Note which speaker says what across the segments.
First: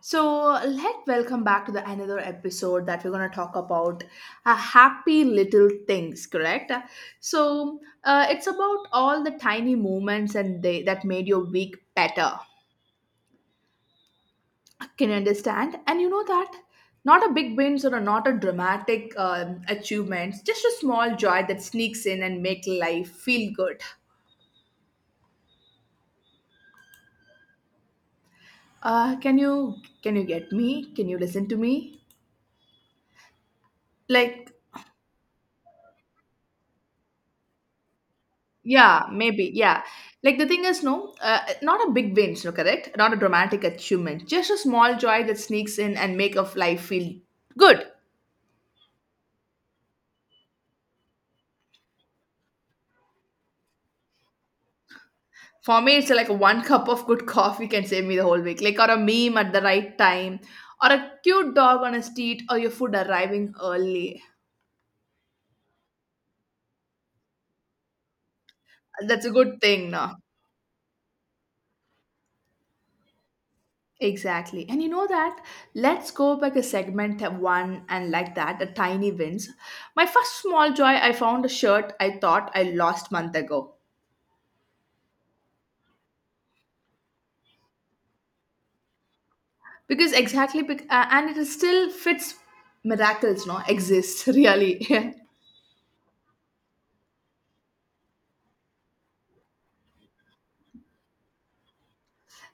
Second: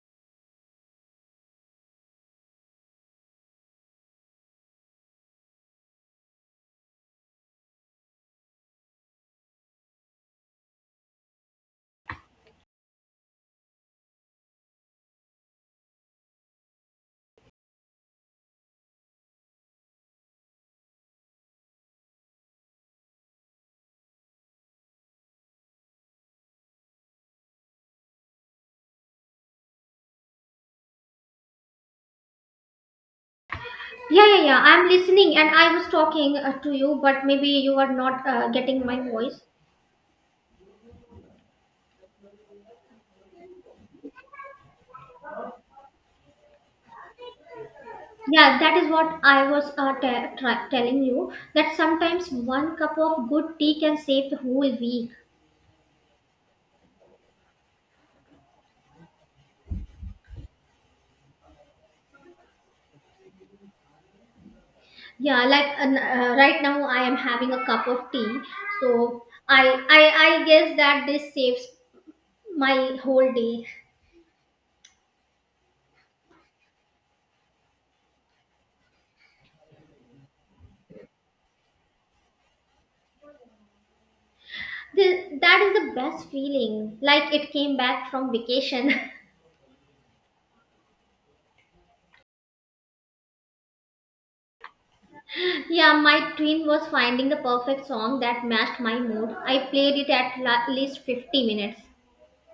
Speaker 1: So, let welcome back to the another episode that we're going to talk about happy little things, correct? So, it's about all the tiny moments and they that made your week better. Can you understand? And you know that not a big wins or a, not a dramatic achievements, just a small joy that sneaks in and make life feel good. Uh, can you can you get me? Can you listen to me?
Speaker 2: Yeah, yeah,
Speaker 1: Like
Speaker 2: yeah. I'm listening and I was talking to you, but maybe you are not getting my
Speaker 1: yeah,
Speaker 2: voice.
Speaker 1: maybe. Yeah. Like the thing is, no, not a big win, no, correct? Not a dramatic achievement. Just a small joy that sneaks in and make of life feel good.
Speaker 2: Yeah, that is what I was telling you that sometimes one cup of good tea can save the whole week.
Speaker 1: For me, it's like one cup of good coffee can save me the whole week. Like, or a meme at the right time, or a cute dog on a street, or your food arriving early.
Speaker 2: Yeah, like right now I am having a cup of tea,
Speaker 1: That's
Speaker 2: so
Speaker 1: a good
Speaker 2: I
Speaker 1: thing, no?
Speaker 2: I I guess that this saves my whole day.
Speaker 1: Exactly. And you know that? Let's go back a segment of one and like that, the tiny wins. My first small joy, I found a shirt I thought I lost month ago.
Speaker 2: That is the best feeling, like it came back from vacation.
Speaker 1: Because exactly and it is still fits, miracles no exists really.
Speaker 2: Yeah, my twin was finding the perfect song that matched my mood. I played it at least 50 minutes.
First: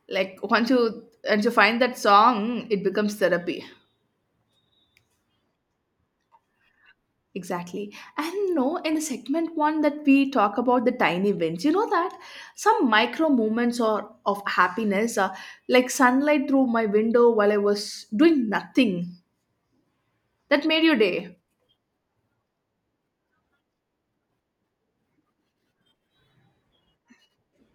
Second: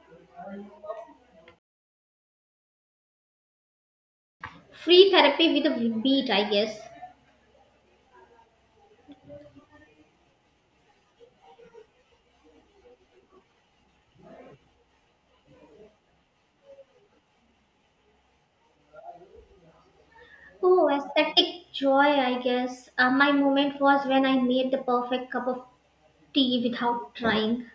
Speaker 1: Like once you find that song, it becomes therapy.
Speaker 2: Free therapy with a beat, I guess.
Speaker 1: Exactly, and no in the segment one that we talk about the tiny wins, you know that some micro moments or of happiness, like sunlight through my window while I was doing nothing, that made
Speaker 2: Oh,
Speaker 1: your day.
Speaker 2: aesthetic joy, I guess. My moment was when I made the perfect cup of tea without trying.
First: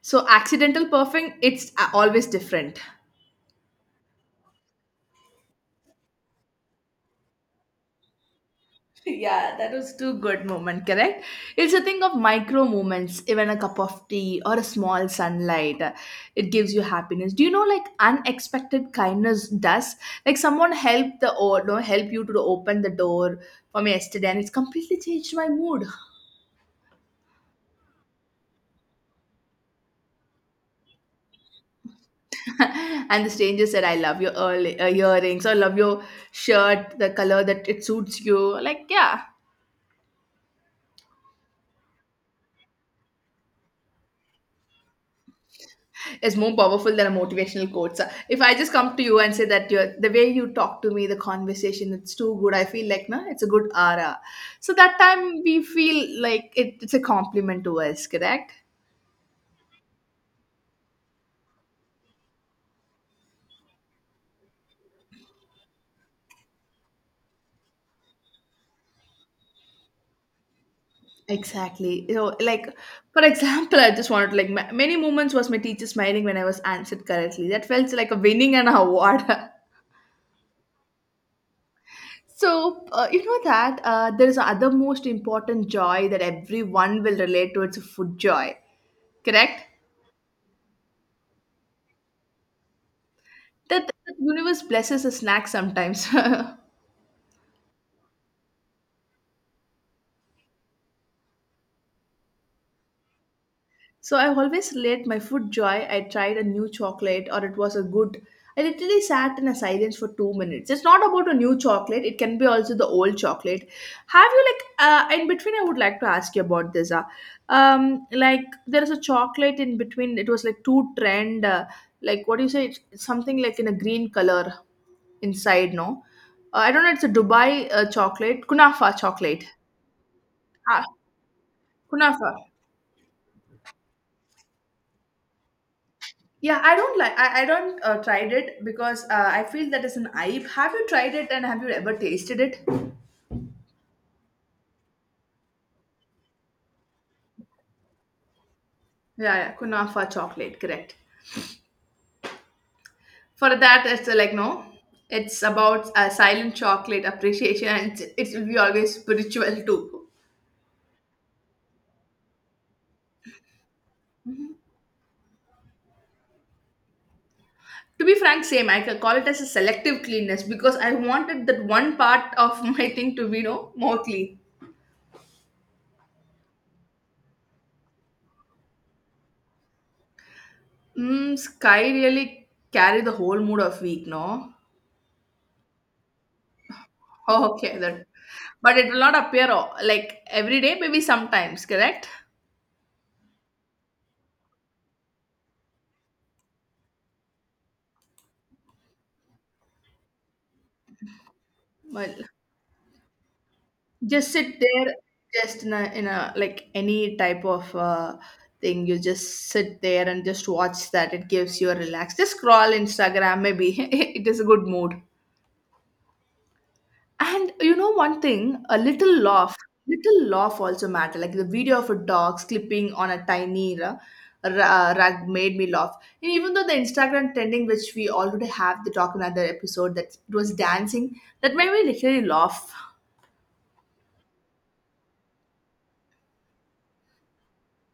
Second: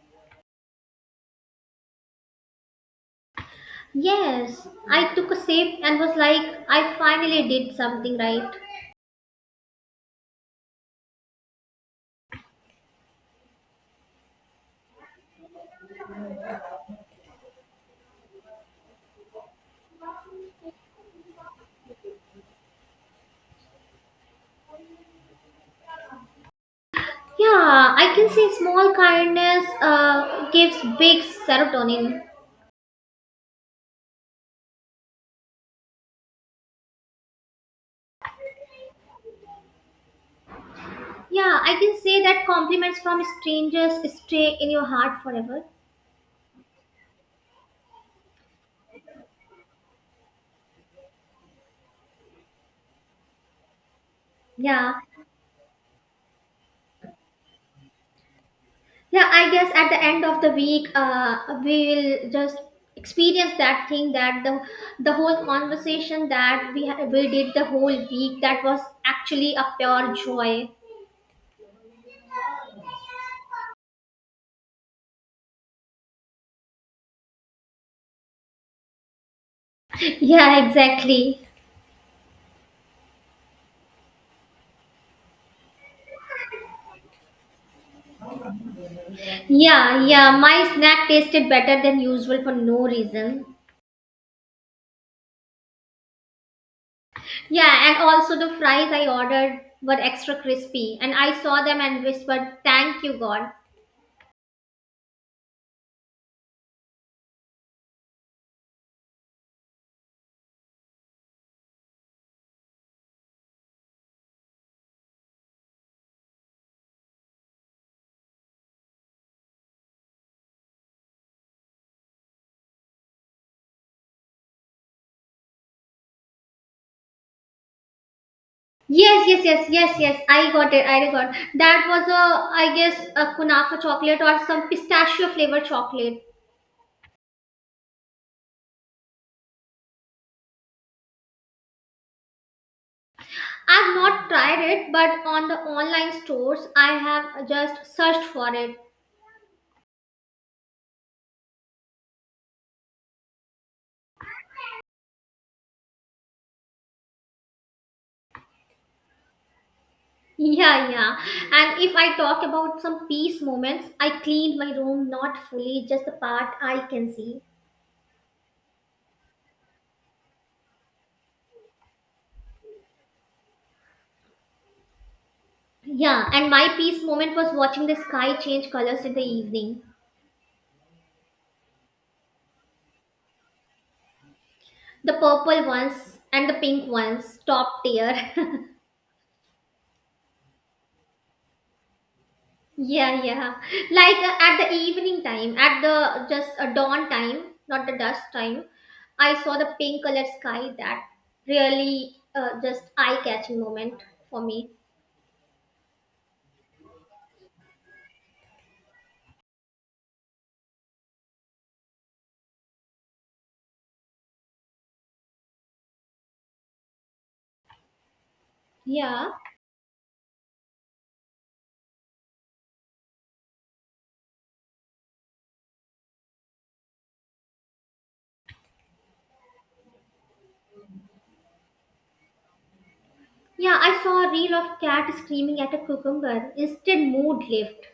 Speaker 1: So accidental perfect, it's always different.
Speaker 2: Yes, I took a sip and was like, I finally did something right.
Speaker 1: Yeah, that was too good moment, correct? It's a thing of micro moments, even a cup of tea or a small sunlight. It gives you happiness. Do you know like unexpected kindness does? Like someone helped the or no help you to open the door for me yesterday, and it's completely changed my mood.
Speaker 2: Yeah, I can say small kindness gives big serotonin.
Speaker 1: And the stranger said, I love your early, earrings or love your shirt, the color that it suits you. Like, yeah,
Speaker 2: Yeah, I can say that compliments from strangers stay in your heart forever.
Speaker 1: is more powerful than a motivational quote. So if I just come to you and say that you're, the way you talk to me, the conversation, it's too good. I feel like no, it's a good aura. So
Speaker 2: Yeah,
Speaker 1: that time we feel like it, it's a compliment to us, correct?
Speaker 2: yeah. I guess at the end of the week, we will just experience that thing that the whole conversation that we did the whole week that was actually a pure joy.
Speaker 1: Exactly. You know, like for example, I just wanted to like many moments was my teacher smiling when I was answered correctly. That felt like a winning an award.
Speaker 2: Yeah, exactly.
Speaker 1: So, you know that there is other most important joy that everyone will relate to. It's a food joy, correct?
Speaker 2: Yeah, yeah. My snack tasted better than usual for no reason.
Speaker 1: That, that universe blesses a snack sometimes.
Speaker 2: Yeah, and also the fries I ordered were extra crispy, and I saw them and whispered, "Thank you, God."
Speaker 1: So I always relate my food joy. I tried a new chocolate or it was a good. I literally sat in a silence for 2 minutes. It's not about a new chocolate. It can be also the old chocolate. Have you like in between? I would like to ask you about this. Like there is a chocolate in between. It was like two trend. Like what do you say? It's something like in a green color inside. No, I don't know. It's a Dubai chocolate, kunafa
Speaker 2: Yes, yes,
Speaker 1: chocolate.
Speaker 2: yes, yes, yes. I got
Speaker 1: Uh,
Speaker 2: it. I got that was
Speaker 1: Kunafa.
Speaker 2: a, I guess, a kunafa chocolate or some pistachio flavored chocolate.
Speaker 1: Yeah, I don't like. I don't tried it because I feel that is an aib. Have you tried it and have you ever tasted it?
Speaker 2: I've not tried it, but on the online stores, I have just searched for it.
Speaker 1: Yeah, yeah, kunafa chocolate, correct. For that, it's like no, it's about silent chocolate appreciation, and it's, it will be always spiritual too.
Speaker 2: Yeah, yeah. And if I talk about some peace moments, I cleaned my room not fully, just the part I can see.
Speaker 1: To be frank, same. I can call it as a selective cleanness because I wanted that one part of my thing to be no more clean.
Speaker 2: Yeah, and my peace moment was watching the sky change colors in the evening.
Speaker 1: Mm, sky really carry the whole mood of week, no?
Speaker 2: The purple ones and the pink ones,
Speaker 1: Oh, okay,
Speaker 2: top
Speaker 1: that,
Speaker 2: tier.
Speaker 1: but it will not appear like every day, maybe sometimes, correct?
Speaker 2: Yeah, yeah. Like at the evening time, at the just dawn time, not the dusk time, I saw the pink colored sky that really
Speaker 1: Well,
Speaker 2: just eye catching moment
Speaker 1: just
Speaker 2: for
Speaker 1: sit
Speaker 2: me.
Speaker 1: there, just in a like any type of thing. You just sit there and just watch that. It gives you a relax. Just scroll Instagram, maybe it is a good mood. And you know one thing, a
Speaker 2: Yeah.
Speaker 1: little laugh also matter. Like the video of a dog sleeping on a tiny rug made me laugh. And even though the Instagram trending, which we already have the talk in another episode that it was dancing, that made me literally laugh.
Speaker 2: Yeah, I saw a reel of cat screaming at a cucumber. Instant mood lift.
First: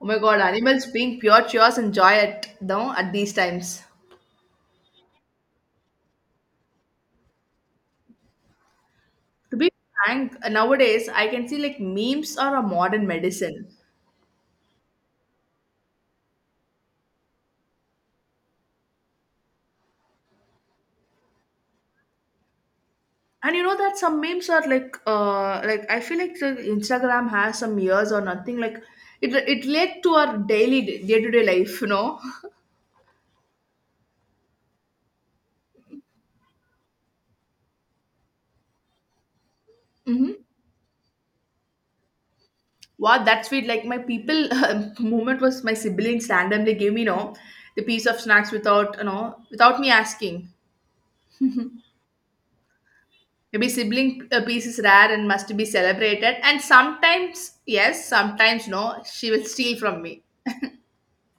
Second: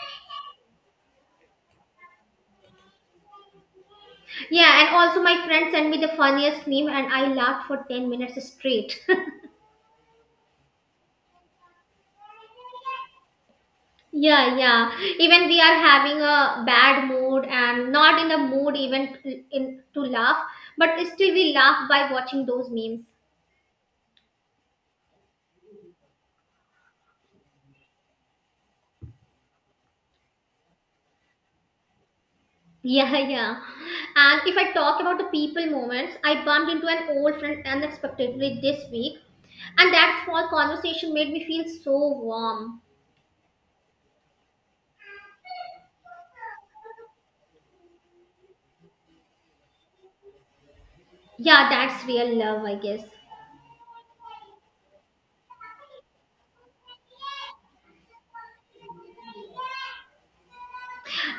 Speaker 1: Oh my god, animals being pure cheers and joy at no at these times.
Speaker 2: Yeah, and also my friend sent me the funniest meme and I laughed for 10 minutes straight.
Speaker 1: To be frank, nowadays I can see like memes are a modern medicine.
Speaker 2: Yeah, yeah. Even we are having a bad mood and not in a mood even to- in to laugh, but still we laugh by watching those memes.
Speaker 1: And you know that some memes are like I feel like the Instagram has some years or nothing. Like it led to our daily day to day life. You know,
Speaker 2: Yeah, yeah. And if I talk about the people moments, I bumped into an old friend unexpectedly this week, and that small conversation made me feel so warm.
Speaker 1: wow, that's sweet. Like my people moment was my siblings randomly gave me, you know, the piece of snacks without, you know, without me asking.
Speaker 2: Yeah, that's real love, I guess.
Speaker 1: Maybe sibling piece is rare and must be celebrated. And sometimes, yes, sometimes no, she will steal from me.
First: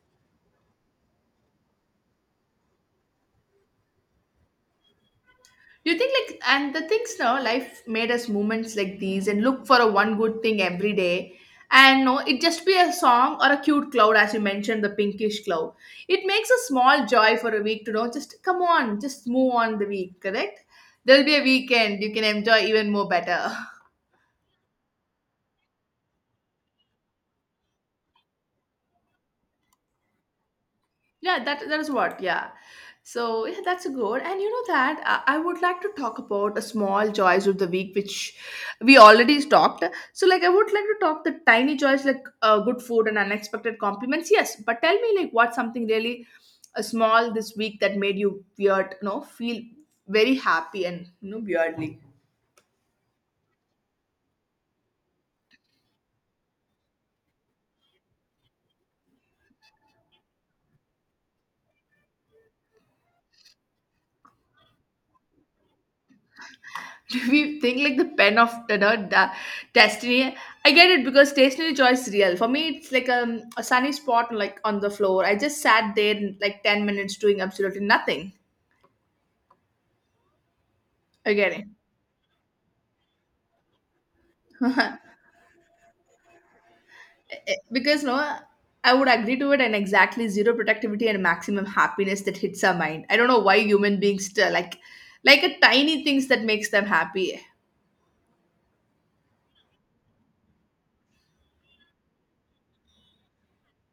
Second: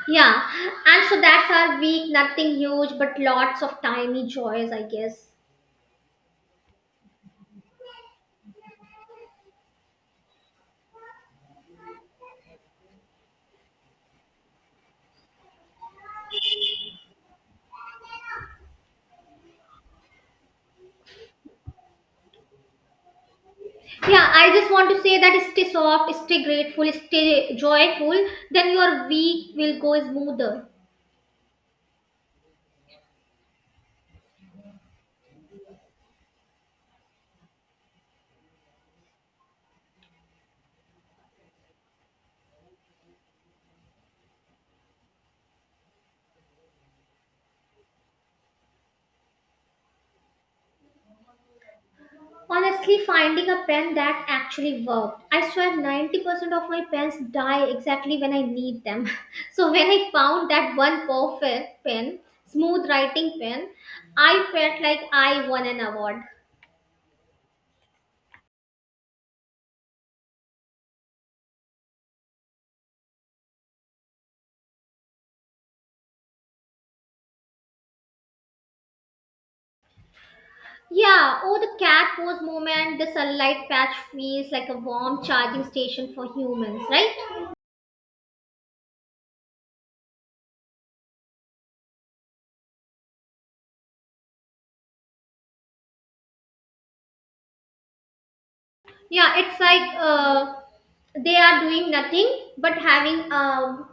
Speaker 2: Yeah, and so that's our week. Nothing huge, but lots of tiny joys, I guess.
Speaker 1: You think like and the things now life made us moments like these and look for a one good thing every day. And no, it just be a song or a cute cloud, as you mentioned, the pinkish cloud. It makes a small joy for a week to know. Just come on, just move on the week, correct? There'll be a weekend you can enjoy even more better.
Speaker 2: Yeah, I just want to say that stay soft, stay grateful, stay joyful, then your week will go smoother.
Speaker 1: Yeah, that that is what, yeah. So yeah, that's good, and you know that I would like to talk about a small joys of the week which we already talked. So like I would like to talk the tiny joys like good food and unexpected compliments, yes, but tell me like what's something really small this week that made you weird, you know, feel very happy, and you know, weirdly.
Speaker 2: Honestly, finding a pen that actually worked. I swear 90% of my pens die exactly when I need them. So when I found that one perfect pen, smooth writing pen, I felt like I won an award.
Speaker 1: We think like the pen of you know the destiny. I get it, because stationary joy is real. For me it's like a sunny spot like on the floor. I just sat there in, like 10 minutes doing absolutely nothing. I
Speaker 2: Yeah, oh,
Speaker 1: get
Speaker 2: the cat pose moment, the sunlight patch feels like a
Speaker 1: it.
Speaker 2: warm charging station for humans, right?
Speaker 1: Because no, I would agree to it, and exactly zero productivity and maximum happiness that hits our mind. I don't know why human beings still like a tiny things that makes them happy.
Speaker 2: Yeah, it's like they are doing nothing but having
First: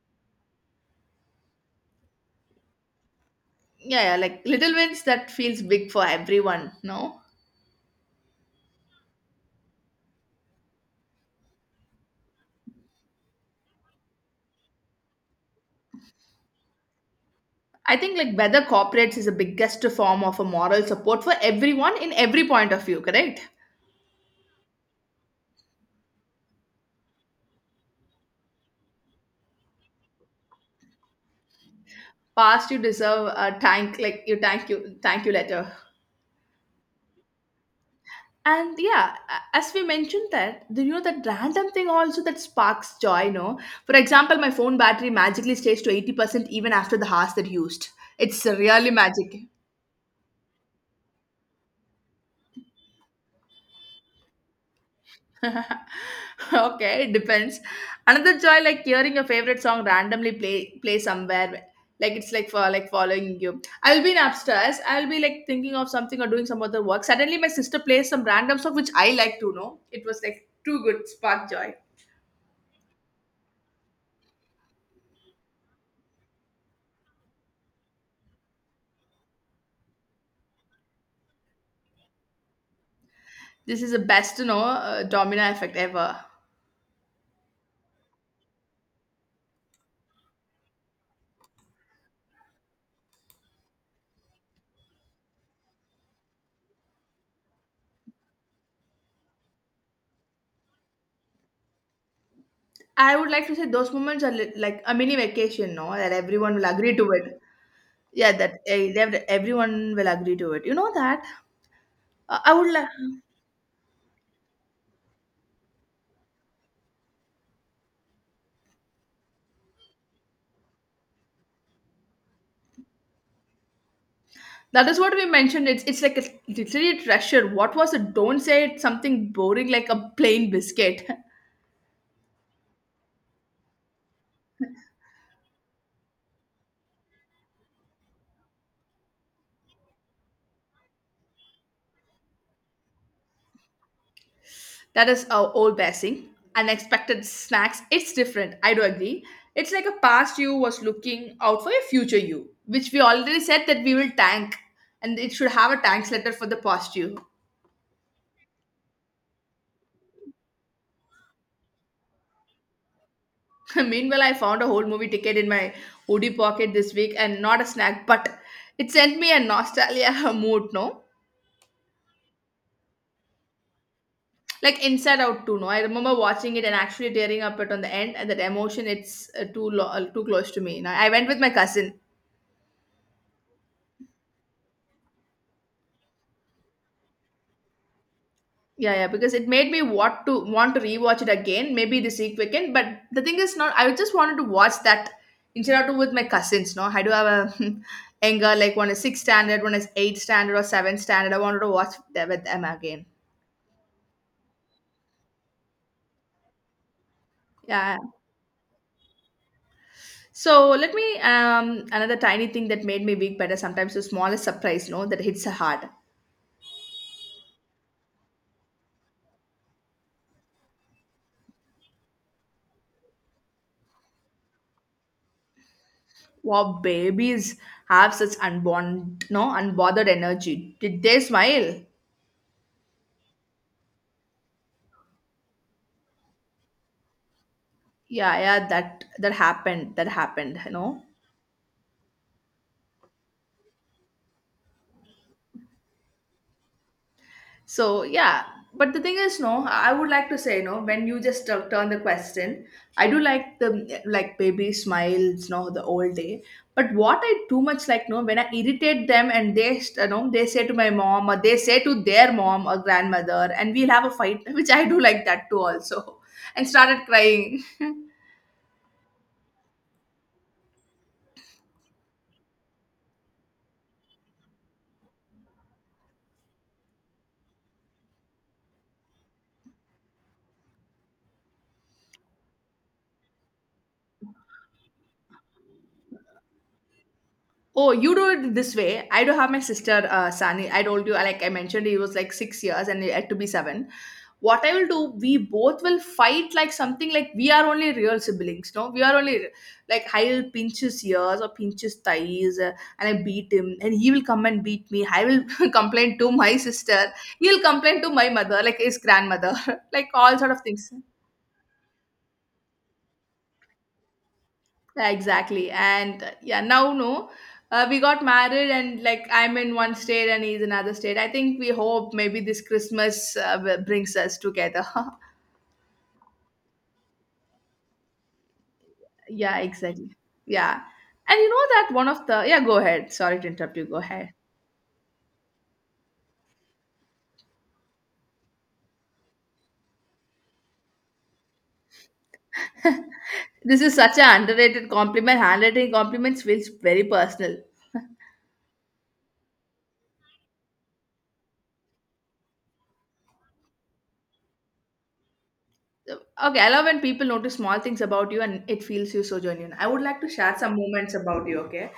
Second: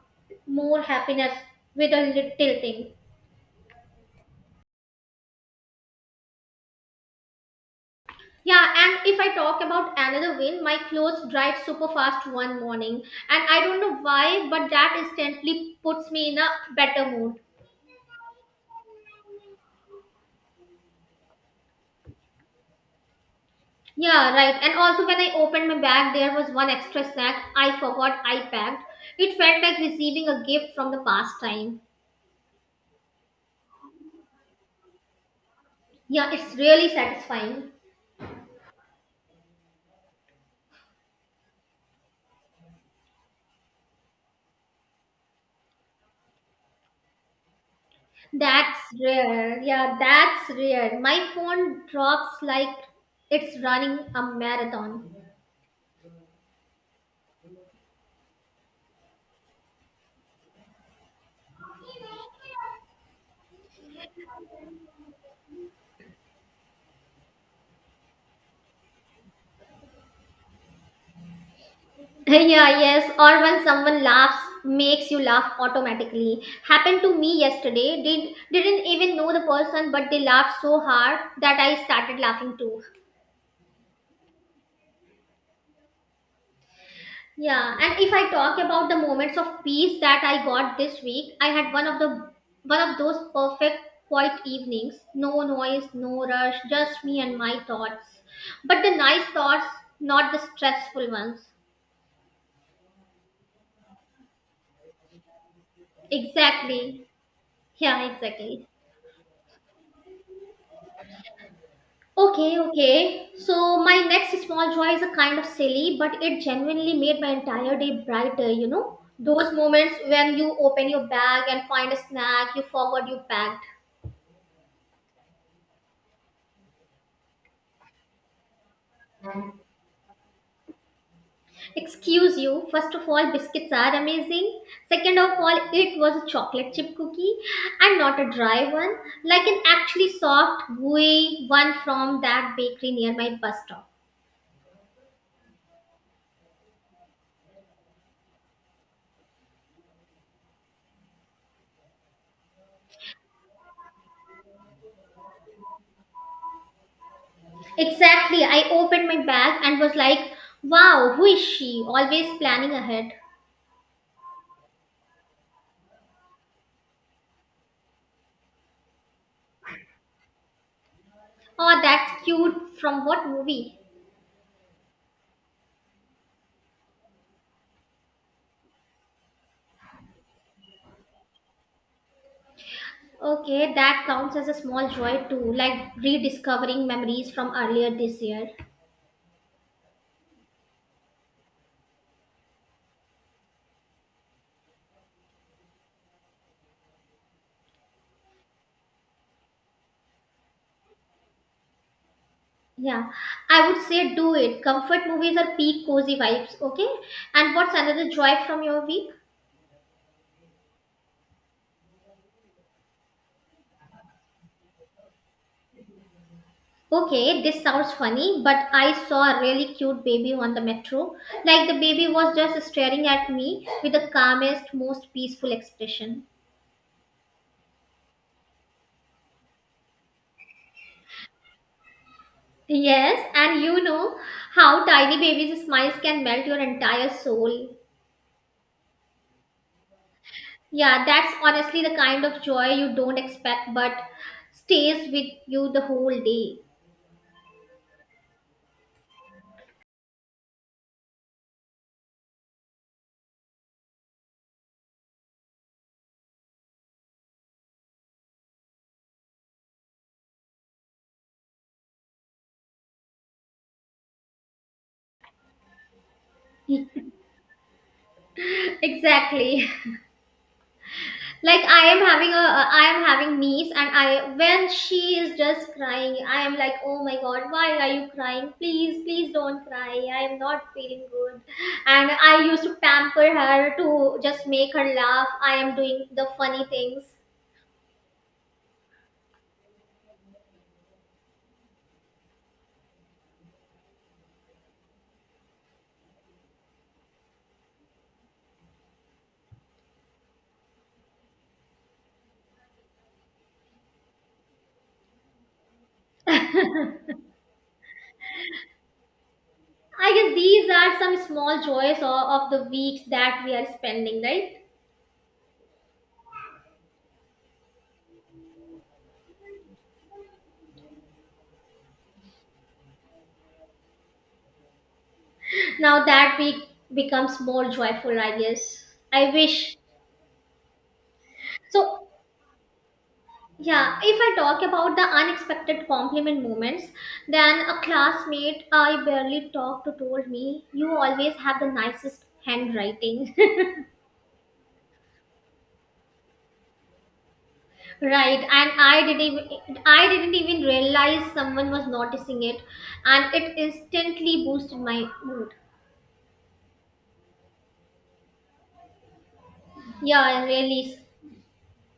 Speaker 2: more happiness with a little thing.
Speaker 1: Yeah, yeah, like little wins that feels big for everyone, no?
Speaker 2: Yeah, and if I talk about another win, my clothes dried super fast one morning, and I don't know why, but that instantly puts me in a better mood.
Speaker 1: I think like whether corporates is the biggest form of a moral support for everyone in every point of view, correct?
Speaker 2: Yeah, right, and also when I opened my bag there was one extra snack I forgot I packed. It felt like receiving a gift from the past time.
Speaker 1: Past you deserve a thank like you, thank you, thank you letter.
Speaker 2: Yeah, it's really satisfying.
Speaker 1: And yeah, as we mentioned that, do you know that random thing also that sparks joy, no? For example, my phone battery magically stays to 80% even after the hours that used. It's
Speaker 2: That's
Speaker 1: really magic.
Speaker 2: rare. Yeah, that's rare. My phone drops like it's running a marathon.
Speaker 1: Okay, it depends. Another joy, like hearing your favorite song randomly play somewhere. Like it's like for like following you. I'll be in upstairs. I'll be like thinking of something or doing some other work. Suddenly, my sister plays some random song which I like to know. It was like too good, spark joy.
Speaker 2: Yeah, yes. Or when someone laughs, makes you laugh automatically. Happened to me yesterday. Didn't even know the person, but they laughed so hard that I started laughing too.
Speaker 1: This is the best, you know, domino effect ever.
Speaker 2: Yeah, and if I talk about the moments of peace that I got this week, I had one of those perfect quiet evenings. No noise, no rush, just me and my thoughts. But the nice thoughts, not the stressful ones.
Speaker 1: I would like to say those moments are like a mini vacation, no, that everyone will agree
Speaker 2: Exactly.
Speaker 1: to it.
Speaker 2: Yeah,
Speaker 1: Yeah, that
Speaker 2: exactly.
Speaker 1: eh, that everyone will agree to it. You know that. I
Speaker 2: Okay,
Speaker 1: would like.
Speaker 2: okay. So my next small joy is a kind of silly, but it genuinely made my entire day brighter, you know? Those moments when you open your bag and find a snack you forward your bag.
Speaker 1: That is what we mentioned. It's like a, literally a treasure. What was it? Don't say it's something boring like a plain biscuit.
Speaker 2: Excuse you, first of all, biscuits are amazing. Second of all, it was a chocolate chip cookie and not a dry one, like an actually soft, gooey one from that bakery near my bus stop.
Speaker 1: That is our old basing. Unexpected snacks. It's different. I do agree. It's like a past you was looking out for a future you, which we already said that we will tank, and it should have a thanks letter for the past you.
Speaker 2: Exactly, I opened my bag and was like, wow, who is she? Always planning ahead.
Speaker 1: Meanwhile, I found a whole movie ticket in my hoodie pocket this week, and not a snack, but it sent me a nostalgia mood. No.
Speaker 2: Oh, that's cute. From what movie?
Speaker 1: Like Inside Out too. No, I remember watching it and actually tearing up it on the end, and that emotion it's too close to me. Now I went with my cousin.
Speaker 2: Okay, that counts as a small joy too, like rediscovering memories from earlier this year.
Speaker 1: Yeah, yeah, because it made me want to rewatch it again, maybe this week weekend. But the thing is, not I just wanted to watch that Inside Out with my cousins. No, I do have a anger like one is six standard, one is eight standard or seven standard. I wanted to watch that with them again.
Speaker 2: Yeah, I would say do it. Comfort movies are peak cozy vibes, okay? And what's
Speaker 1: Yeah.
Speaker 2: another joy from your week?
Speaker 1: So let me another tiny thing that made me weak better, sometimes the smallest surprise, no, that hits hard.
Speaker 2: Okay, this sounds funny, but I saw a really cute baby on the metro. Like the baby was just staring at me with the calmest, most peaceful expression.
Speaker 1: Wow, babies have such unborn, no, unbothered energy. Did they smile?
Speaker 2: Yes, and you know how tiny babies' smiles can melt your entire soul.
Speaker 1: Yeah, yeah, that that happened. That happened. You know.
Speaker 2: Yeah, that's honestly the kind of joy you don't expect but stays with you the whole day.
Speaker 1: So yeah, but the thing is, no, I would like to say, no, when you just turn the question, I do like the like baby smiles, no, the old day. But what I too much like, no, when I irritate them and they say to my mom or they say to their mom or grandmother, and we'll have a fight, which I do like that too also, and started crying.
Speaker 2: Exactly. Like I am having a, I am having niece, and I when she is just crying I am like, oh my god, why are you crying, please please don't cry, I am not feeling good, and I used to pamper her to just make her laugh, I am doing the funny things.
Speaker 1: Oh, you do it this way. I do have my sister, Sani. I told you, like I mentioned, he was like 6 years and he had to be 7. What I will do, we both will fight like something like we are only real siblings, no? We are only like I will pinch his ears or pinch his thighs and I beat him and he will come and beat me. I will complain to my sister.
Speaker 2: I
Speaker 1: He'll complain to my mother, like his grandmother, like
Speaker 2: guess
Speaker 1: all sort of
Speaker 2: these
Speaker 1: things.
Speaker 2: are some small joys of the weeks that we are spending right
Speaker 1: Yeah, exactly. And yeah, now no, we got married, and like I'm in one state and he's in another state. I think we hope maybe this Christmas brings us together.
Speaker 2: now. That week becomes more joyful, I guess. I
Speaker 1: yeah,
Speaker 2: wish.
Speaker 1: exactly. Yeah, and you know that
Speaker 2: So
Speaker 1: one of the yeah. Go ahead. Sorry to interrupt you. Go
Speaker 2: yeah, if
Speaker 1: ahead.
Speaker 2: I talk about the unexpected compliment moments, then a classmate I barely talked to told me, "You always have the nicest handwriting."
Speaker 1: This is such an underrated compliment. Handwriting compliments feels very personal.
Speaker 2: Right, and I didn't even realize someone was noticing it, and it instantly boosted my mood.
Speaker 1: Okay, I love when people notice small things about you and it feels you so genuine. I would like to
Speaker 2: Yeah,
Speaker 1: share some
Speaker 2: really.
Speaker 1: moments about you, okay?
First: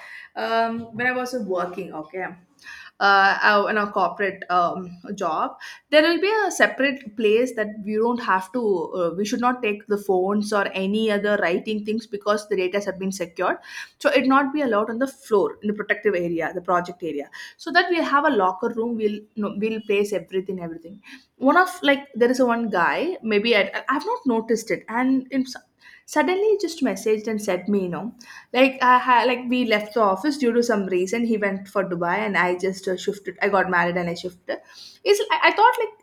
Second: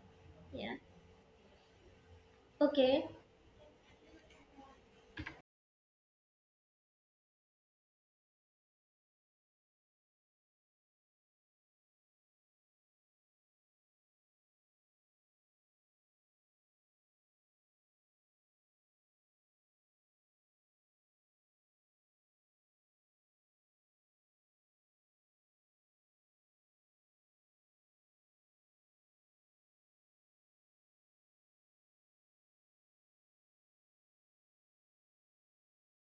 Speaker 2: Yeah.
Speaker 1: When I was working, okay,
Speaker 2: Okay.
Speaker 1: in a corporate job, there will be a separate place that we don't have to, we should not take the phones or any other writing things because the data have been secured. So it not be allowed on the floor in the protective area, the project area, so that we have a locker room. We'll no, we'll place everything, everything one of like there is a one guy maybe I've not noticed it and suddenly he just messaged and said me like like we left the office due to some reason he went for Dubai and I just shifted, I got married and I shifted is I thought like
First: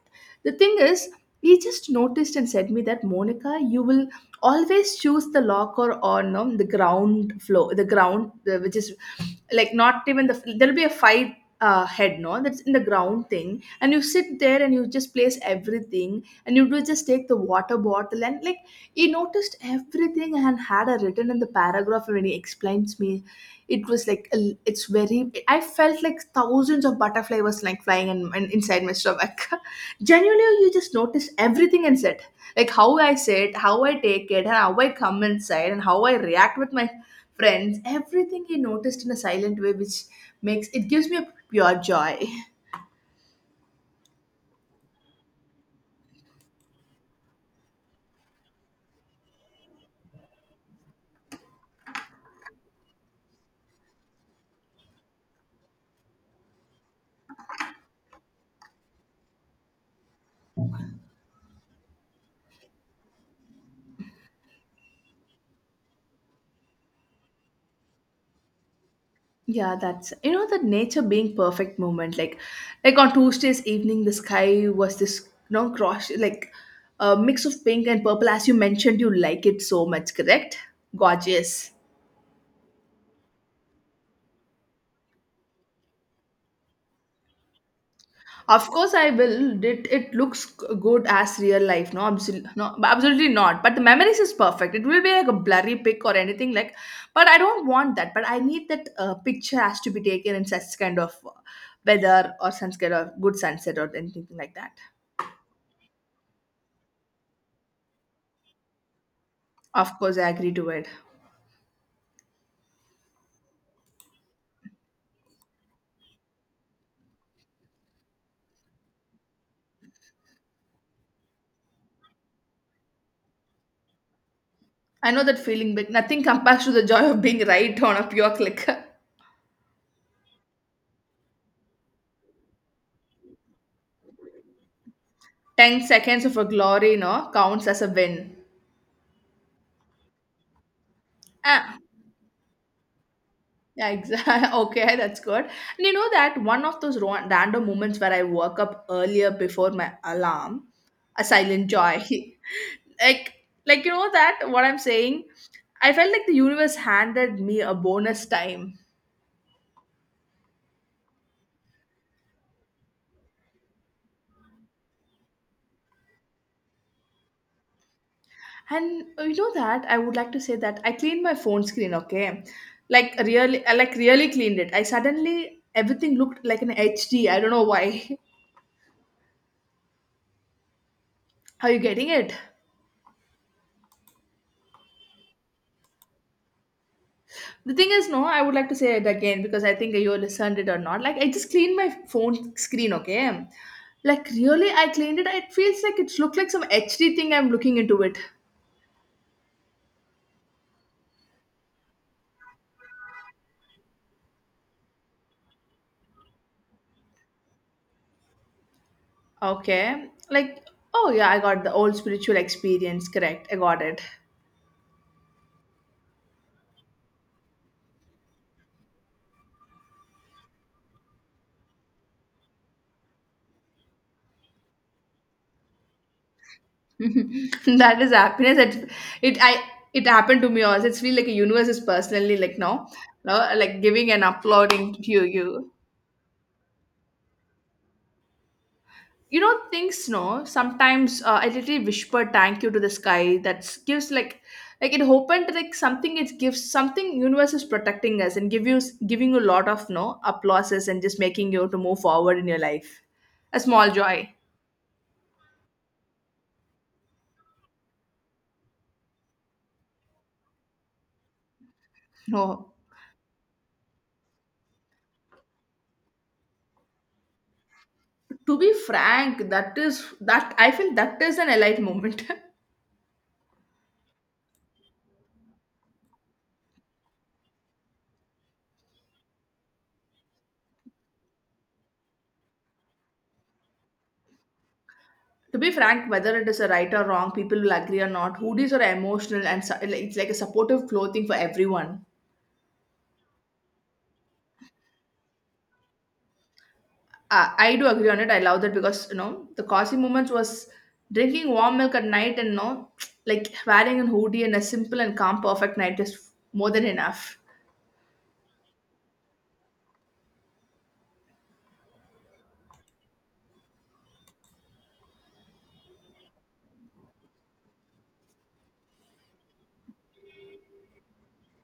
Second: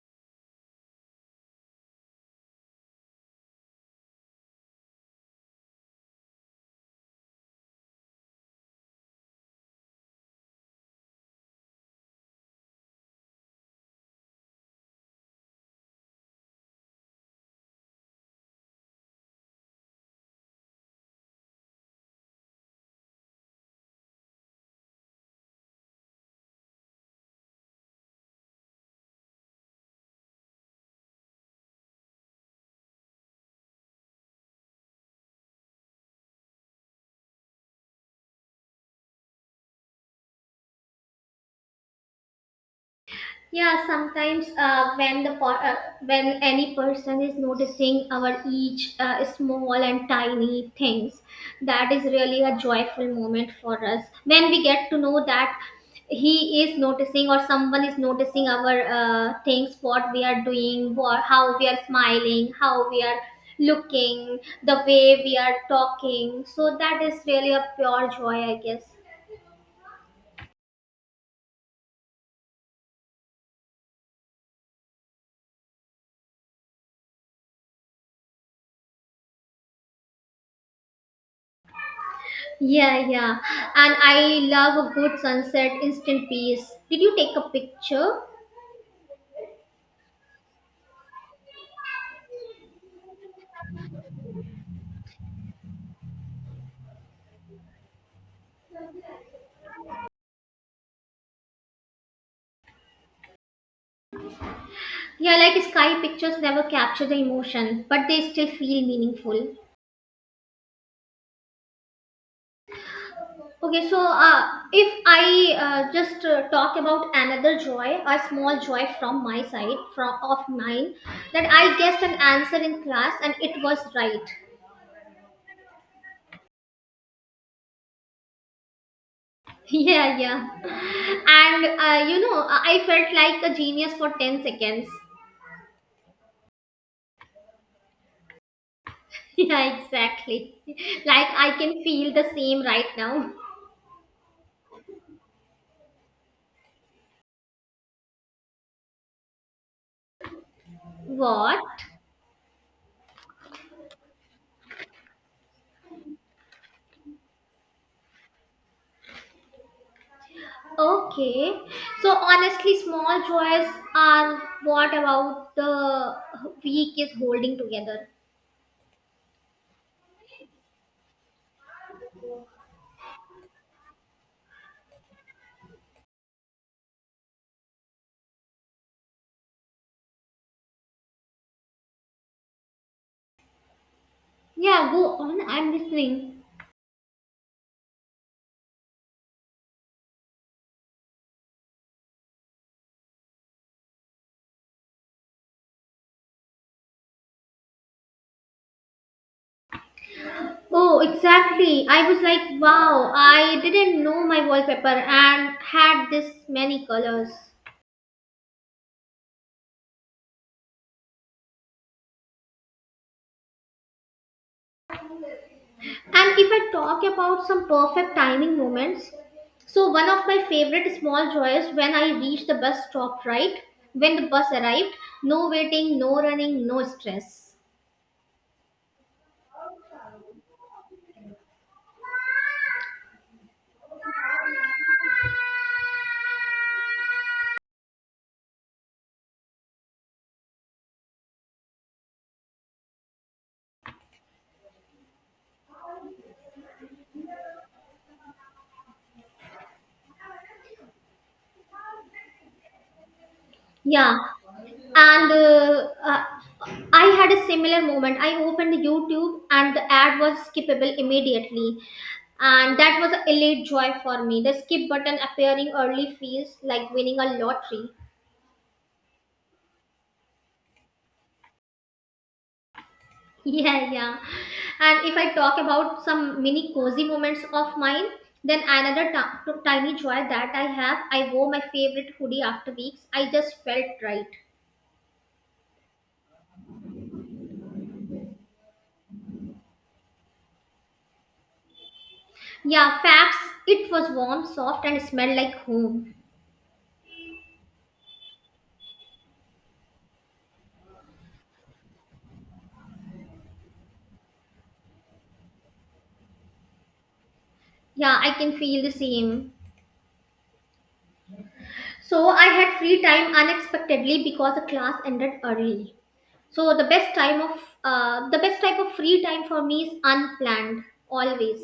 Speaker 1: the thing is he just noticed and said me that Monica you will always choose the locker on the ground floor the ground which is like not even the there'll be a five head no that's in the ground thing and you sit there and you just place everything and you do just take the water bottle and like he noticed everything and had a written in the paragraph when he explains me it was like a, it's very I felt like thousands of butterfly was like flying inside my stomach. Genuinely you just noticed everything and said like how I sit how I take it and how I come inside and how I react with my friends everything he noticed in a silent way which makes it gives me a pure joy.
Speaker 2: Yeah, sometimes when any person is noticing our each small and tiny things, that is really a joyful moment for us. When we get to know that he is noticing or someone is noticing our things, what we are doing, what, how we are smiling, how we are looking, the way we are talking. So that is really a pure joy, I guess.
Speaker 1: Yeah, that's you know the nature being perfect moment. Like on Tuesday's evening, the sky was this you know cross like a mix of pink and purple. As you mentioned, you like it so much, correct? Gorgeous.
Speaker 2: Yeah, yeah. And I love a good sunset, instant peace. Did you take a picture?
Speaker 1: Of course, I will. It looks good as real life. No, absolutely, no, absolutely not. But the memories is perfect. It will be like a blurry pic or anything like. But I don't want that. But I need that picture has to be taken in such kind of weather or such kind of good sunset or anything like that.
Speaker 2: Yeah, like sky pictures never capture the emotion, but they still feel meaningful.
Speaker 1: Of course, I agree to it.
Speaker 2: Okay, so if I just talk about another joy, a small joy from my side, from of mine, that I guessed an answer in class and it was right.
Speaker 1: I know that feeling, but nothing compares to the joy of being right on a pure click.
Speaker 2: Yeah, yeah. And you know, I felt like a genius for 10 seconds.
Speaker 1: 10 seconds of a glory, no, counts as a win.
Speaker 2: Yeah, exactly. Like I
Speaker 1: Ah,
Speaker 2: can feel the same right now.
Speaker 1: yeah, exactly. Okay, that's good. And you know that one of those random moments where I woke up earlier before my alarm, a
Speaker 2: What?
Speaker 1: silent joy. like, like you know that what I'm saying? I felt like the universe handed me a bonus time.
Speaker 2: Okay. So honestly, small joys are what about the week is holding together.
Speaker 1: And you know that I would like to say that I cleaned my phone screen, okay? Like really I like really cleaned it. I suddenly everything looked like an HD. I don't know why. Are you getting it?
Speaker 2: Yeah, go on. I'm listening.
Speaker 1: The thing is, no, I would like to say it again because I think you listened it or not. Like I just cleaned my phone screen, okay? Like really I cleaned it. It feels like it looked like some HD thing I'm looking into it.
Speaker 2: Oh, exactly. I was like, wow, I didn't know my wallpaper and had this many colors.
Speaker 1: Okay. Like, oh yeah, I got the old spiritual experience, correct. I got it.
Speaker 2: And if I talk about some perfect timing moments, so one of my favorite small joys when I reached the bus stop right when the bus arrived, no waiting, no running, no stress.
Speaker 1: That is happiness. It I it happened to me also. It's feel like a universe is personally like now, no, no, like giving and uploading to you. You know things no. Sometimes I literally whisper thank you to the sky. That gives like it opened like something. It gives something. Universe is protecting us and give you giving you a lot of no applauses and just making you to move forward in your life. A small
Speaker 2: Yeah,
Speaker 1: joy.
Speaker 2: and I had a similar moment. I opened YouTube and the ad was skippable immediately,
Speaker 1: No,
Speaker 2: and that was a elite joy for me. The skip button appearing early feels like winning a lottery.
Speaker 1: to be frank, that is that I feel that is an elite moment.
Speaker 2: Yeah, yeah. And if I talk about some mini cozy moments of mine, then another tiny joy that I have, I wore my favorite hoodie after weeks. I just felt right.
Speaker 1: To be frank, whether it is a right or wrong, people will agree or not. Hoodies are emotional and it's like a supportive clothing for everyone.
Speaker 2: Yeah, facts. It was warm, soft, and smelled like home.
Speaker 1: I do agree on it. I love that because you know the Kasi moments was drinking warm milk at night and you know like wearing a hoodie and a simple and calm perfect night is more than enough.
Speaker 2: Yeah, I can feel the same. So I had free time unexpectedly because the class ended early. So the best type of free time for me is unplanned, always.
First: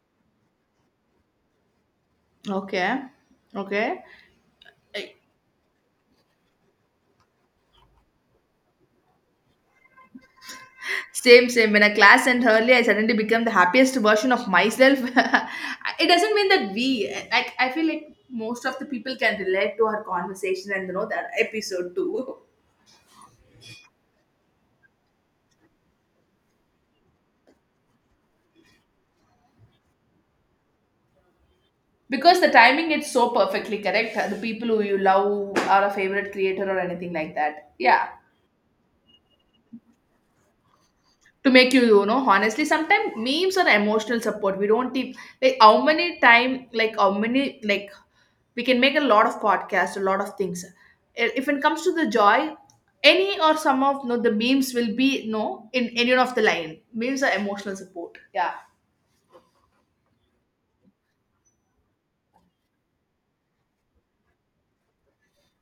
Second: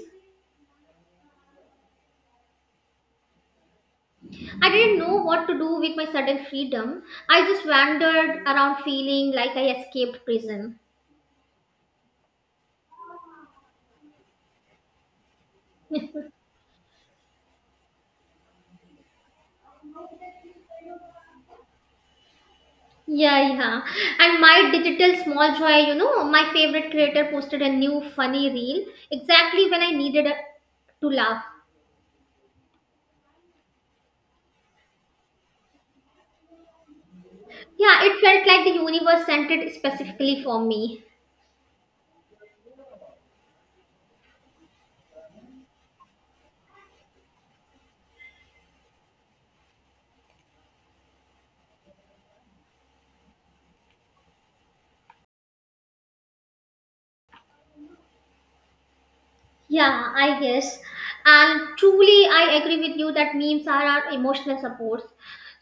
Speaker 1: Okay, okay.
Speaker 2: I didn't know what to do with my sudden freedom. I just wandered around feeling like I escaped prison.
Speaker 1: Same, same. When I class and early, I suddenly become the happiest version of myself. It doesn't mean that we, like, I feel like most of the people can relate to our conversation and you know that episode too.
Speaker 2: Yeah, yeah. And my digital small joy, you know, my favorite creator posted a new funny reel exactly when I needed to laugh.
Speaker 1: Because the timing is so perfectly correct. The people who you love are a favorite creator or anything like that.
Speaker 2: Yeah,
Speaker 1: Yeah.
Speaker 2: it felt like the universe sent it specifically for me.
Speaker 1: To make you you know honestly sometimes memes are emotional support we don't even like how many time like how many like we can make a lot of podcasts a lot of things if it comes to the joy any or some of no the memes will be no in any of the line memes are emotional support yeah.
Speaker 2: Yeah, I guess. And truly, I agree with you that memes are our emotional supports.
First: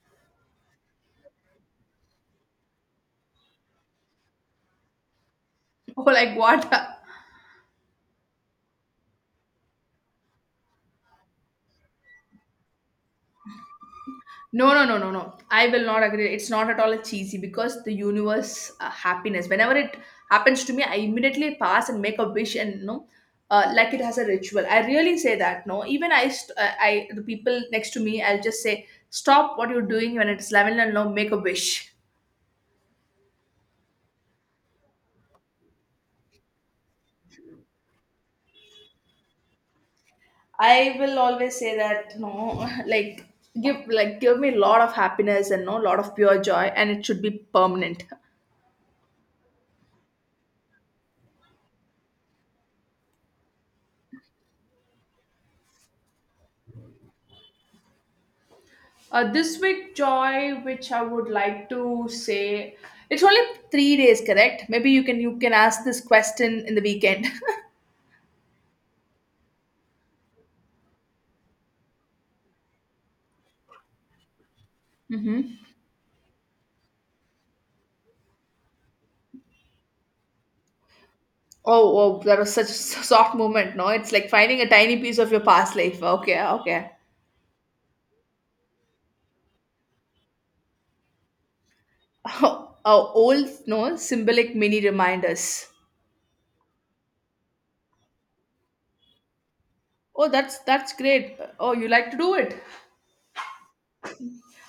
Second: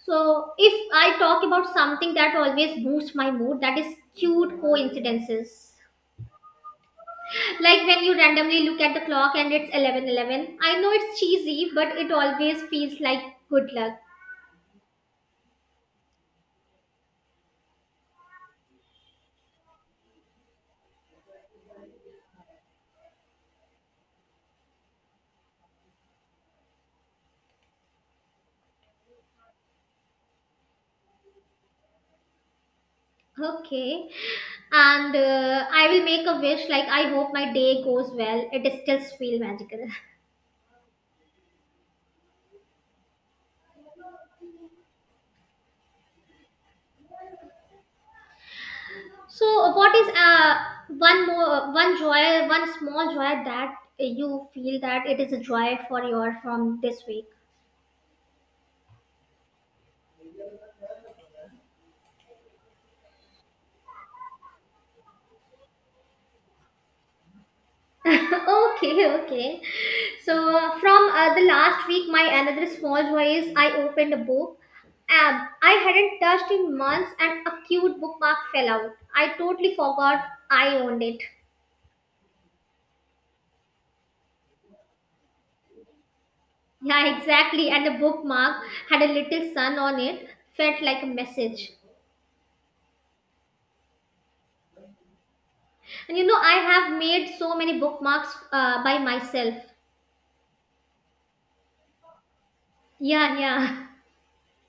Speaker 2: So, if I talk about something that always boosts my mood, that is cute coincidences.
Speaker 1: Oh like what.
Speaker 2: Like when you randomly look at the clock and it's 11:11. I know it's cheesy, but it always feels like good luck.
Speaker 1: No, no, no, no, no. I will not agree. It's not at all a cheesy because the universe happiness. Whenever it happens to me, I immediately pass and make a wish and you know, like it has a ritual. I really say that. No, even I the people next to me, I'll just say stop what you're doing when it's 11 and now make a wish.
Speaker 2: Okay. And I will make a wish like, I hope my day goes well. It is still feel magical.
Speaker 1: I will always say that no, like give me a lot of happiness and no lot of pure joy, and it should be permanent.
Speaker 2: So, what is one joy, one small joy that you feel that it is a joy for your from this week?
Speaker 1: This week, Joy, which I would like to say, it's only 3 days, correct? Maybe you can ask this question in the weekend.
Speaker 2: Okay, okay. So, from the last week, my another small joy is I opened a book.
Speaker 1: hmm.
Speaker 2: I hadn't touched in months, and a cute bookmark fell out. I totally forgot I owned it.
Speaker 1: Oh, that was such a soft moment. No, it's like finding a tiny piece of your past life. Okay, okay.
Speaker 2: Yeah, exactly. And the bookmark had a little sun on it. Felt like a message.
Speaker 1: Oh, old, no, symbolic mini reminders.
Speaker 2: And you know, I have made so many bookmarks by myself.
Speaker 1: Oh, that's great. Oh, you like to do it?
Speaker 2: Yeah, yeah.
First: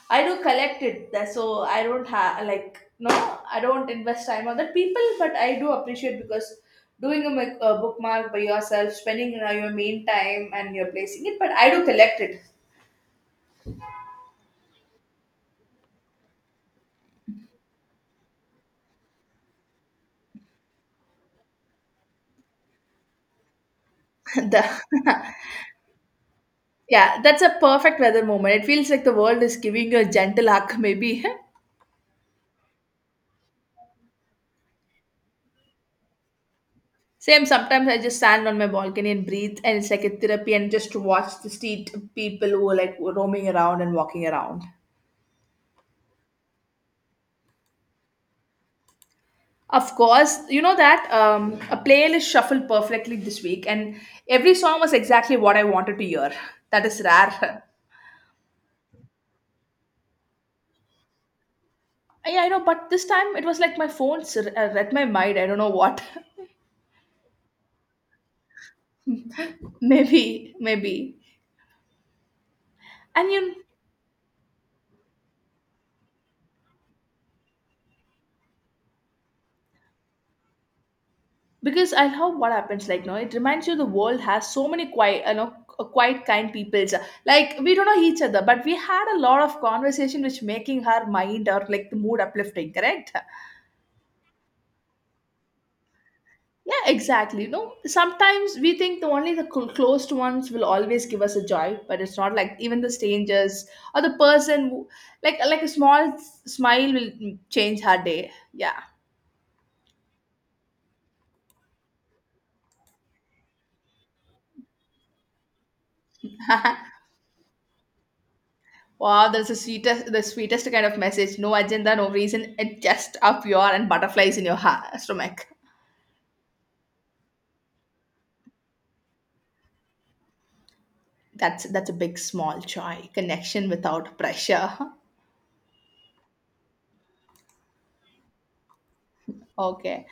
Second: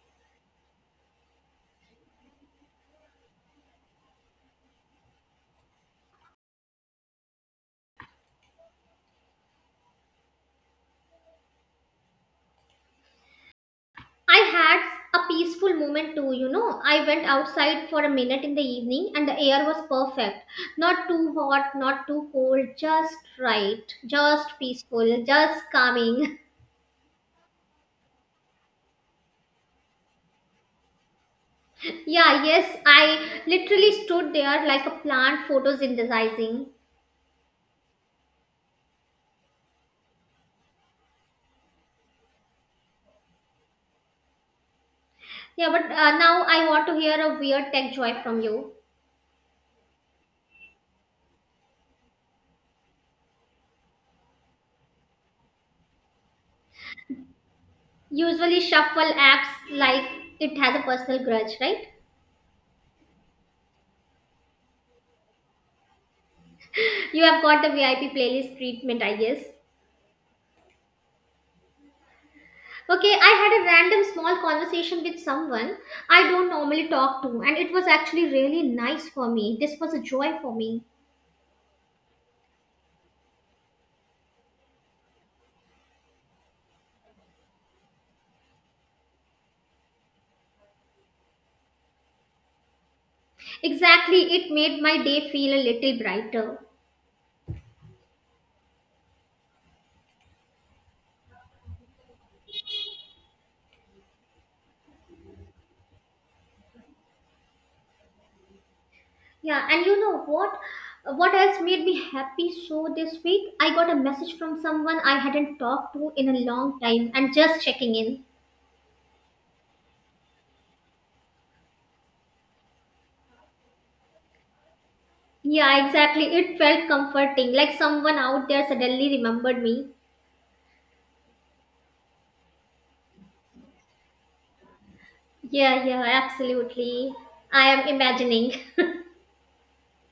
Speaker 1: I do collect it, so I don't have like no, I don't invest time on that people, but I do appreciate because doing a bookmark by yourself, spending your main time, and you're placing it. But I do collect it.
Speaker 2: I had a peaceful moment too, you know. I went outside for a minute in the evening and the air was perfect. Not too hot, not too cold, just right. Just peaceful,
Speaker 1: the,
Speaker 2: just calming.
Speaker 1: yeah, that's a perfect weather moment. It feels like the world is giving you a gentle hug, maybe.
Speaker 2: Yeah, yes, I literally stood there like a plant photosynthesizing.
Speaker 1: Same. Sometimes I just stand on my balcony and breathe, and it's like a therapy, and just to watch the street people who are like roaming around and walking around.
Speaker 2: Yeah, but now I want to hear a weird tech joy from you.
Speaker 1: Of course, you know that a playlist shuffled perfectly this week, and every song was exactly what I wanted to hear. That is rare.
Speaker 2: Usually, shuffle apps like it has a personal grudge, right?
Speaker 1: Yeah, I know, but this time it was like my phone read my mind. I don't know what.
Speaker 2: You have got the VIP playlist treatment, I guess.
Speaker 1: maybe, maybe.
Speaker 2: Okay, I
Speaker 1: And you,
Speaker 2: had a random small conversation with someone I don't normally talk to, and it was actually really nice for me. This was a joy for me.
Speaker 1: because I love what happens. Like, no, it reminds you the world has so many quiet, quite kind people. Like we don't know each other, but we had a lot of conversation, which making her mind or like the mood uplifting. Correct?
Speaker 2: Exactly, it made my day feel a little brighter.
Speaker 1: Yeah, exactly. No, sometimes we think the only the closed ones will always give us a joy, but it's not like even the strangers or the person, who, like a small smile will change her day. Yeah.
Speaker 2: Yeah, and you know what? What else made me happy so this week? I got a message from someone I hadn't talked to in a long time and just checking in.
Speaker 1: Wow, that's the sweetest kind of message. No agenda, no reason. It just up your and butterflies in your stomach.
Speaker 2: Yeah, exactly. It felt comforting, like someone out there suddenly remembered me.
Speaker 1: That's a big small joy. Connection without pressure.
Speaker 2: Yeah, yeah, absolutely. I am imagining.
Speaker 1: Okay.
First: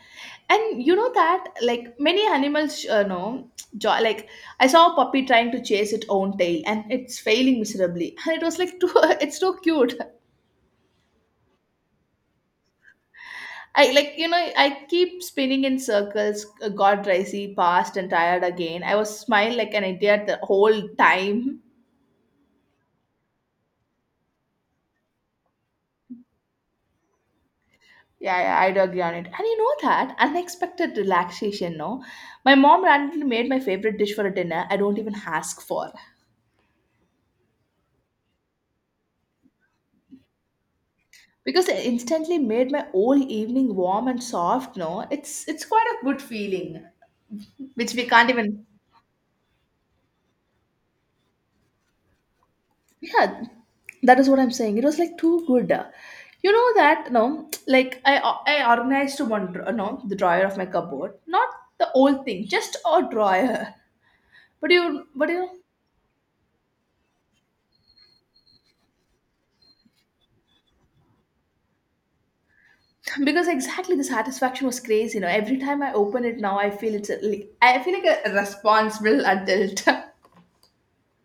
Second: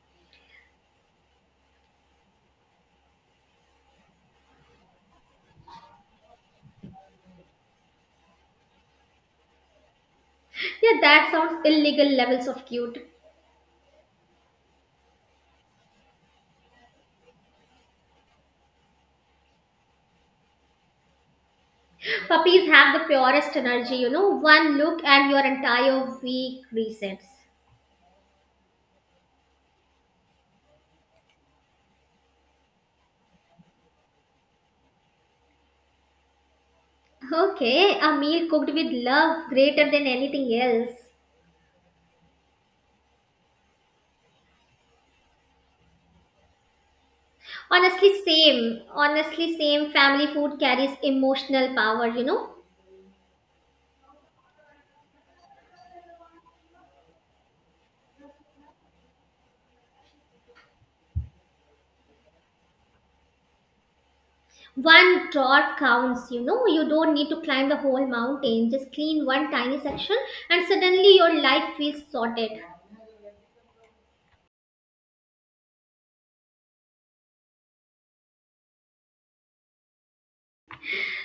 Speaker 1: And you know that, like many animals, know, joy. Like I saw a puppy trying to chase its own tail, and it's failing miserably. And it was like, too, it's too cute.
Speaker 2: Yeah, that sounds illegal levels of cute.
Speaker 1: I like, you know, I keep spinning in circles. Got dicey, passed, and tired again. I was smiling like an idiot the whole time.
Speaker 2: Puppies have the purest energy, you know, one look and your entire week resets.
Speaker 1: Yeah, yeah, I do agree on it. And you know that unexpected relaxation, no? My mom randomly made my favorite dish for a dinner I don't even ask for,
Speaker 2: Okay, a meal cooked with love greater than anything else.
Speaker 1: because it instantly made my whole evening warm and soft. No, it's quite a good feeling which we
Speaker 2: Honestly,
Speaker 1: can't even.
Speaker 2: same. Honestly, same. Family food carries emotional power, you know.
Speaker 1: Yeah, that is what I'm saying, it was like too good. You know that, no, like I organized to no, the drawer of my cupboard, not the whole thing, just a drawer. but you but
Speaker 2: One
Speaker 1: you
Speaker 2: draught counts, you know. You don't need to climb the whole mountain. Just clean one tiny section, and suddenly your life feels sorted.
Speaker 1: because exactly, the satisfaction was crazy. You know, every time I open it now, I feel it's a, like I feel like a responsible adult.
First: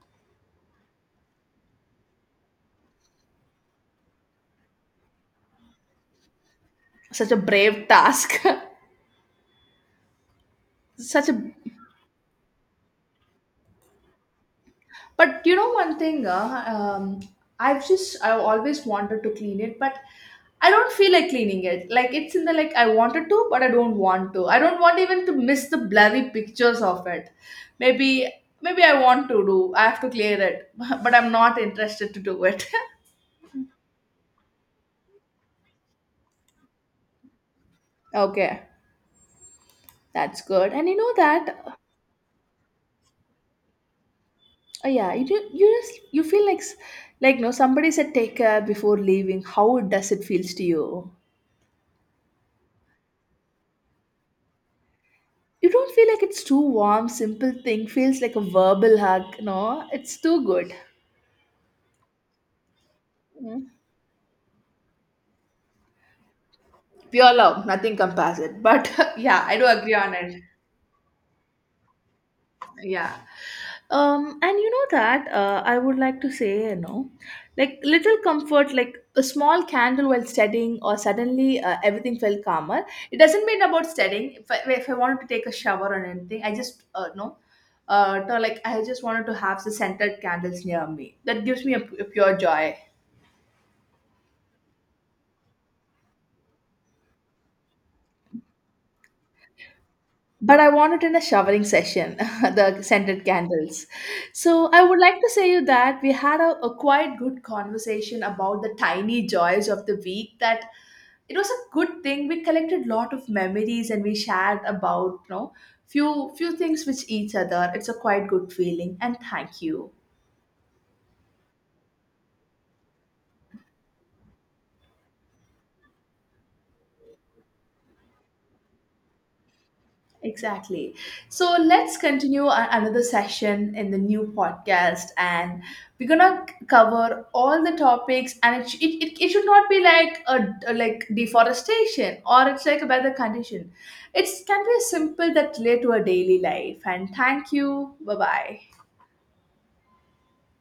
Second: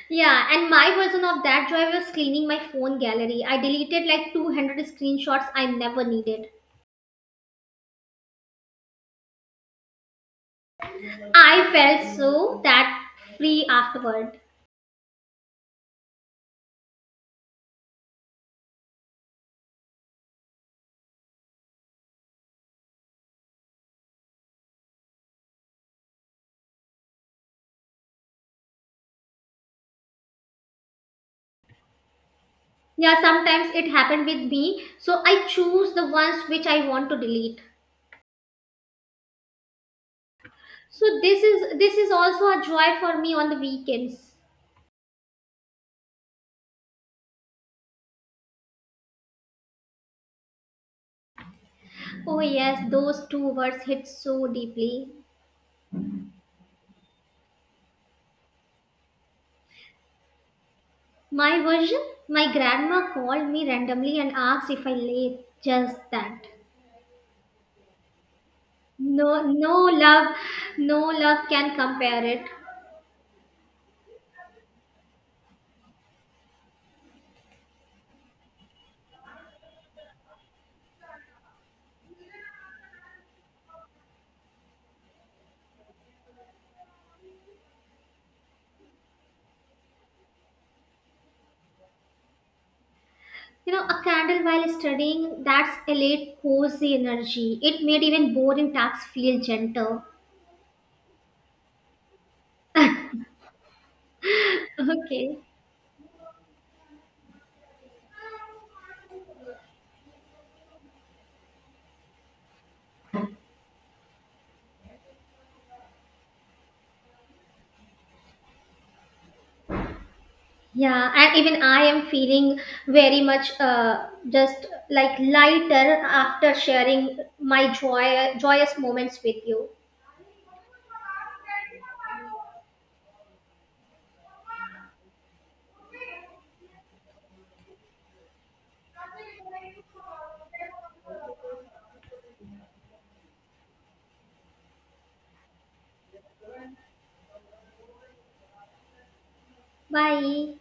Speaker 2: Yeah, and my version of that joy was cleaning my phone gallery. I deleted like 200 screenshots I never needed.
Speaker 1: Such a brave task. Such a.
Speaker 2: I felt so that free afterward.
Speaker 1: But you know one thing, I've always wanted to clean it, but I don't feel like cleaning it. Like it's in the, like I wanted to, but I don't want to. I don't want even to miss the blurry pictures of it. Maybe, maybe I want to do. I have to clear it, but I'm not interested to do it.
Speaker 2: Yeah, sometimes it happened with me, so I choose the ones which I want to delete.
Speaker 1: Okay, that's good. And you
Speaker 2: So
Speaker 1: know
Speaker 2: this is
Speaker 1: that,
Speaker 2: this is also a joy for me on the weekends.
Speaker 1: yeah, you just you feel like like, no, somebody said take care before leaving. How it does it feels to you?
Speaker 2: Oh yes, those two words hit so deeply.
Speaker 1: You don't feel like it's too warm, simple thing feels like a verbal hug. No, it's too good.
Speaker 2: My version, my grandma called
Speaker 1: Mm.
Speaker 2: me randomly and asked if I late. Just that.
Speaker 1: Pure love, nothing compares it. But
Speaker 2: No,
Speaker 1: yeah, I do agree on it.
Speaker 2: no love can compare it.
Speaker 1: Yeah. And you know that I would like to say, you know, like little comfort, like a small candle while studying, or suddenly everything felt calmer. It doesn't mean about studying. If I wanted to take a shower or anything, I just no, like I just wanted to have the scented candles near me. That gives me a, a pure joy.
Speaker 2: You know, a candle while studying, that's elate cozy energy. It made even boring tasks feel gentle.
Speaker 1: But I want it in a showering session, the scented candles. So I would like to
Speaker 2: Okay.
Speaker 1: say you that we had a quite good conversation about the tiny joys of the week. That it was a good thing. We collected lot of memories and we shared about, you know, few things with each other. It's a quite good feeling. And thank you.
Speaker 2: Yeah, and even I am feeling very much just like lighter after sharing my joyous moments with you.
Speaker 1: Exactly. So let's continue another session in the new podcast, and we're gonna cover all the topics. And it, sh- it should not be like a like deforestation or it's like a weather condition. It can be simple that relate to our daily life. And thank you. Bye bye.
Speaker 2: Bye.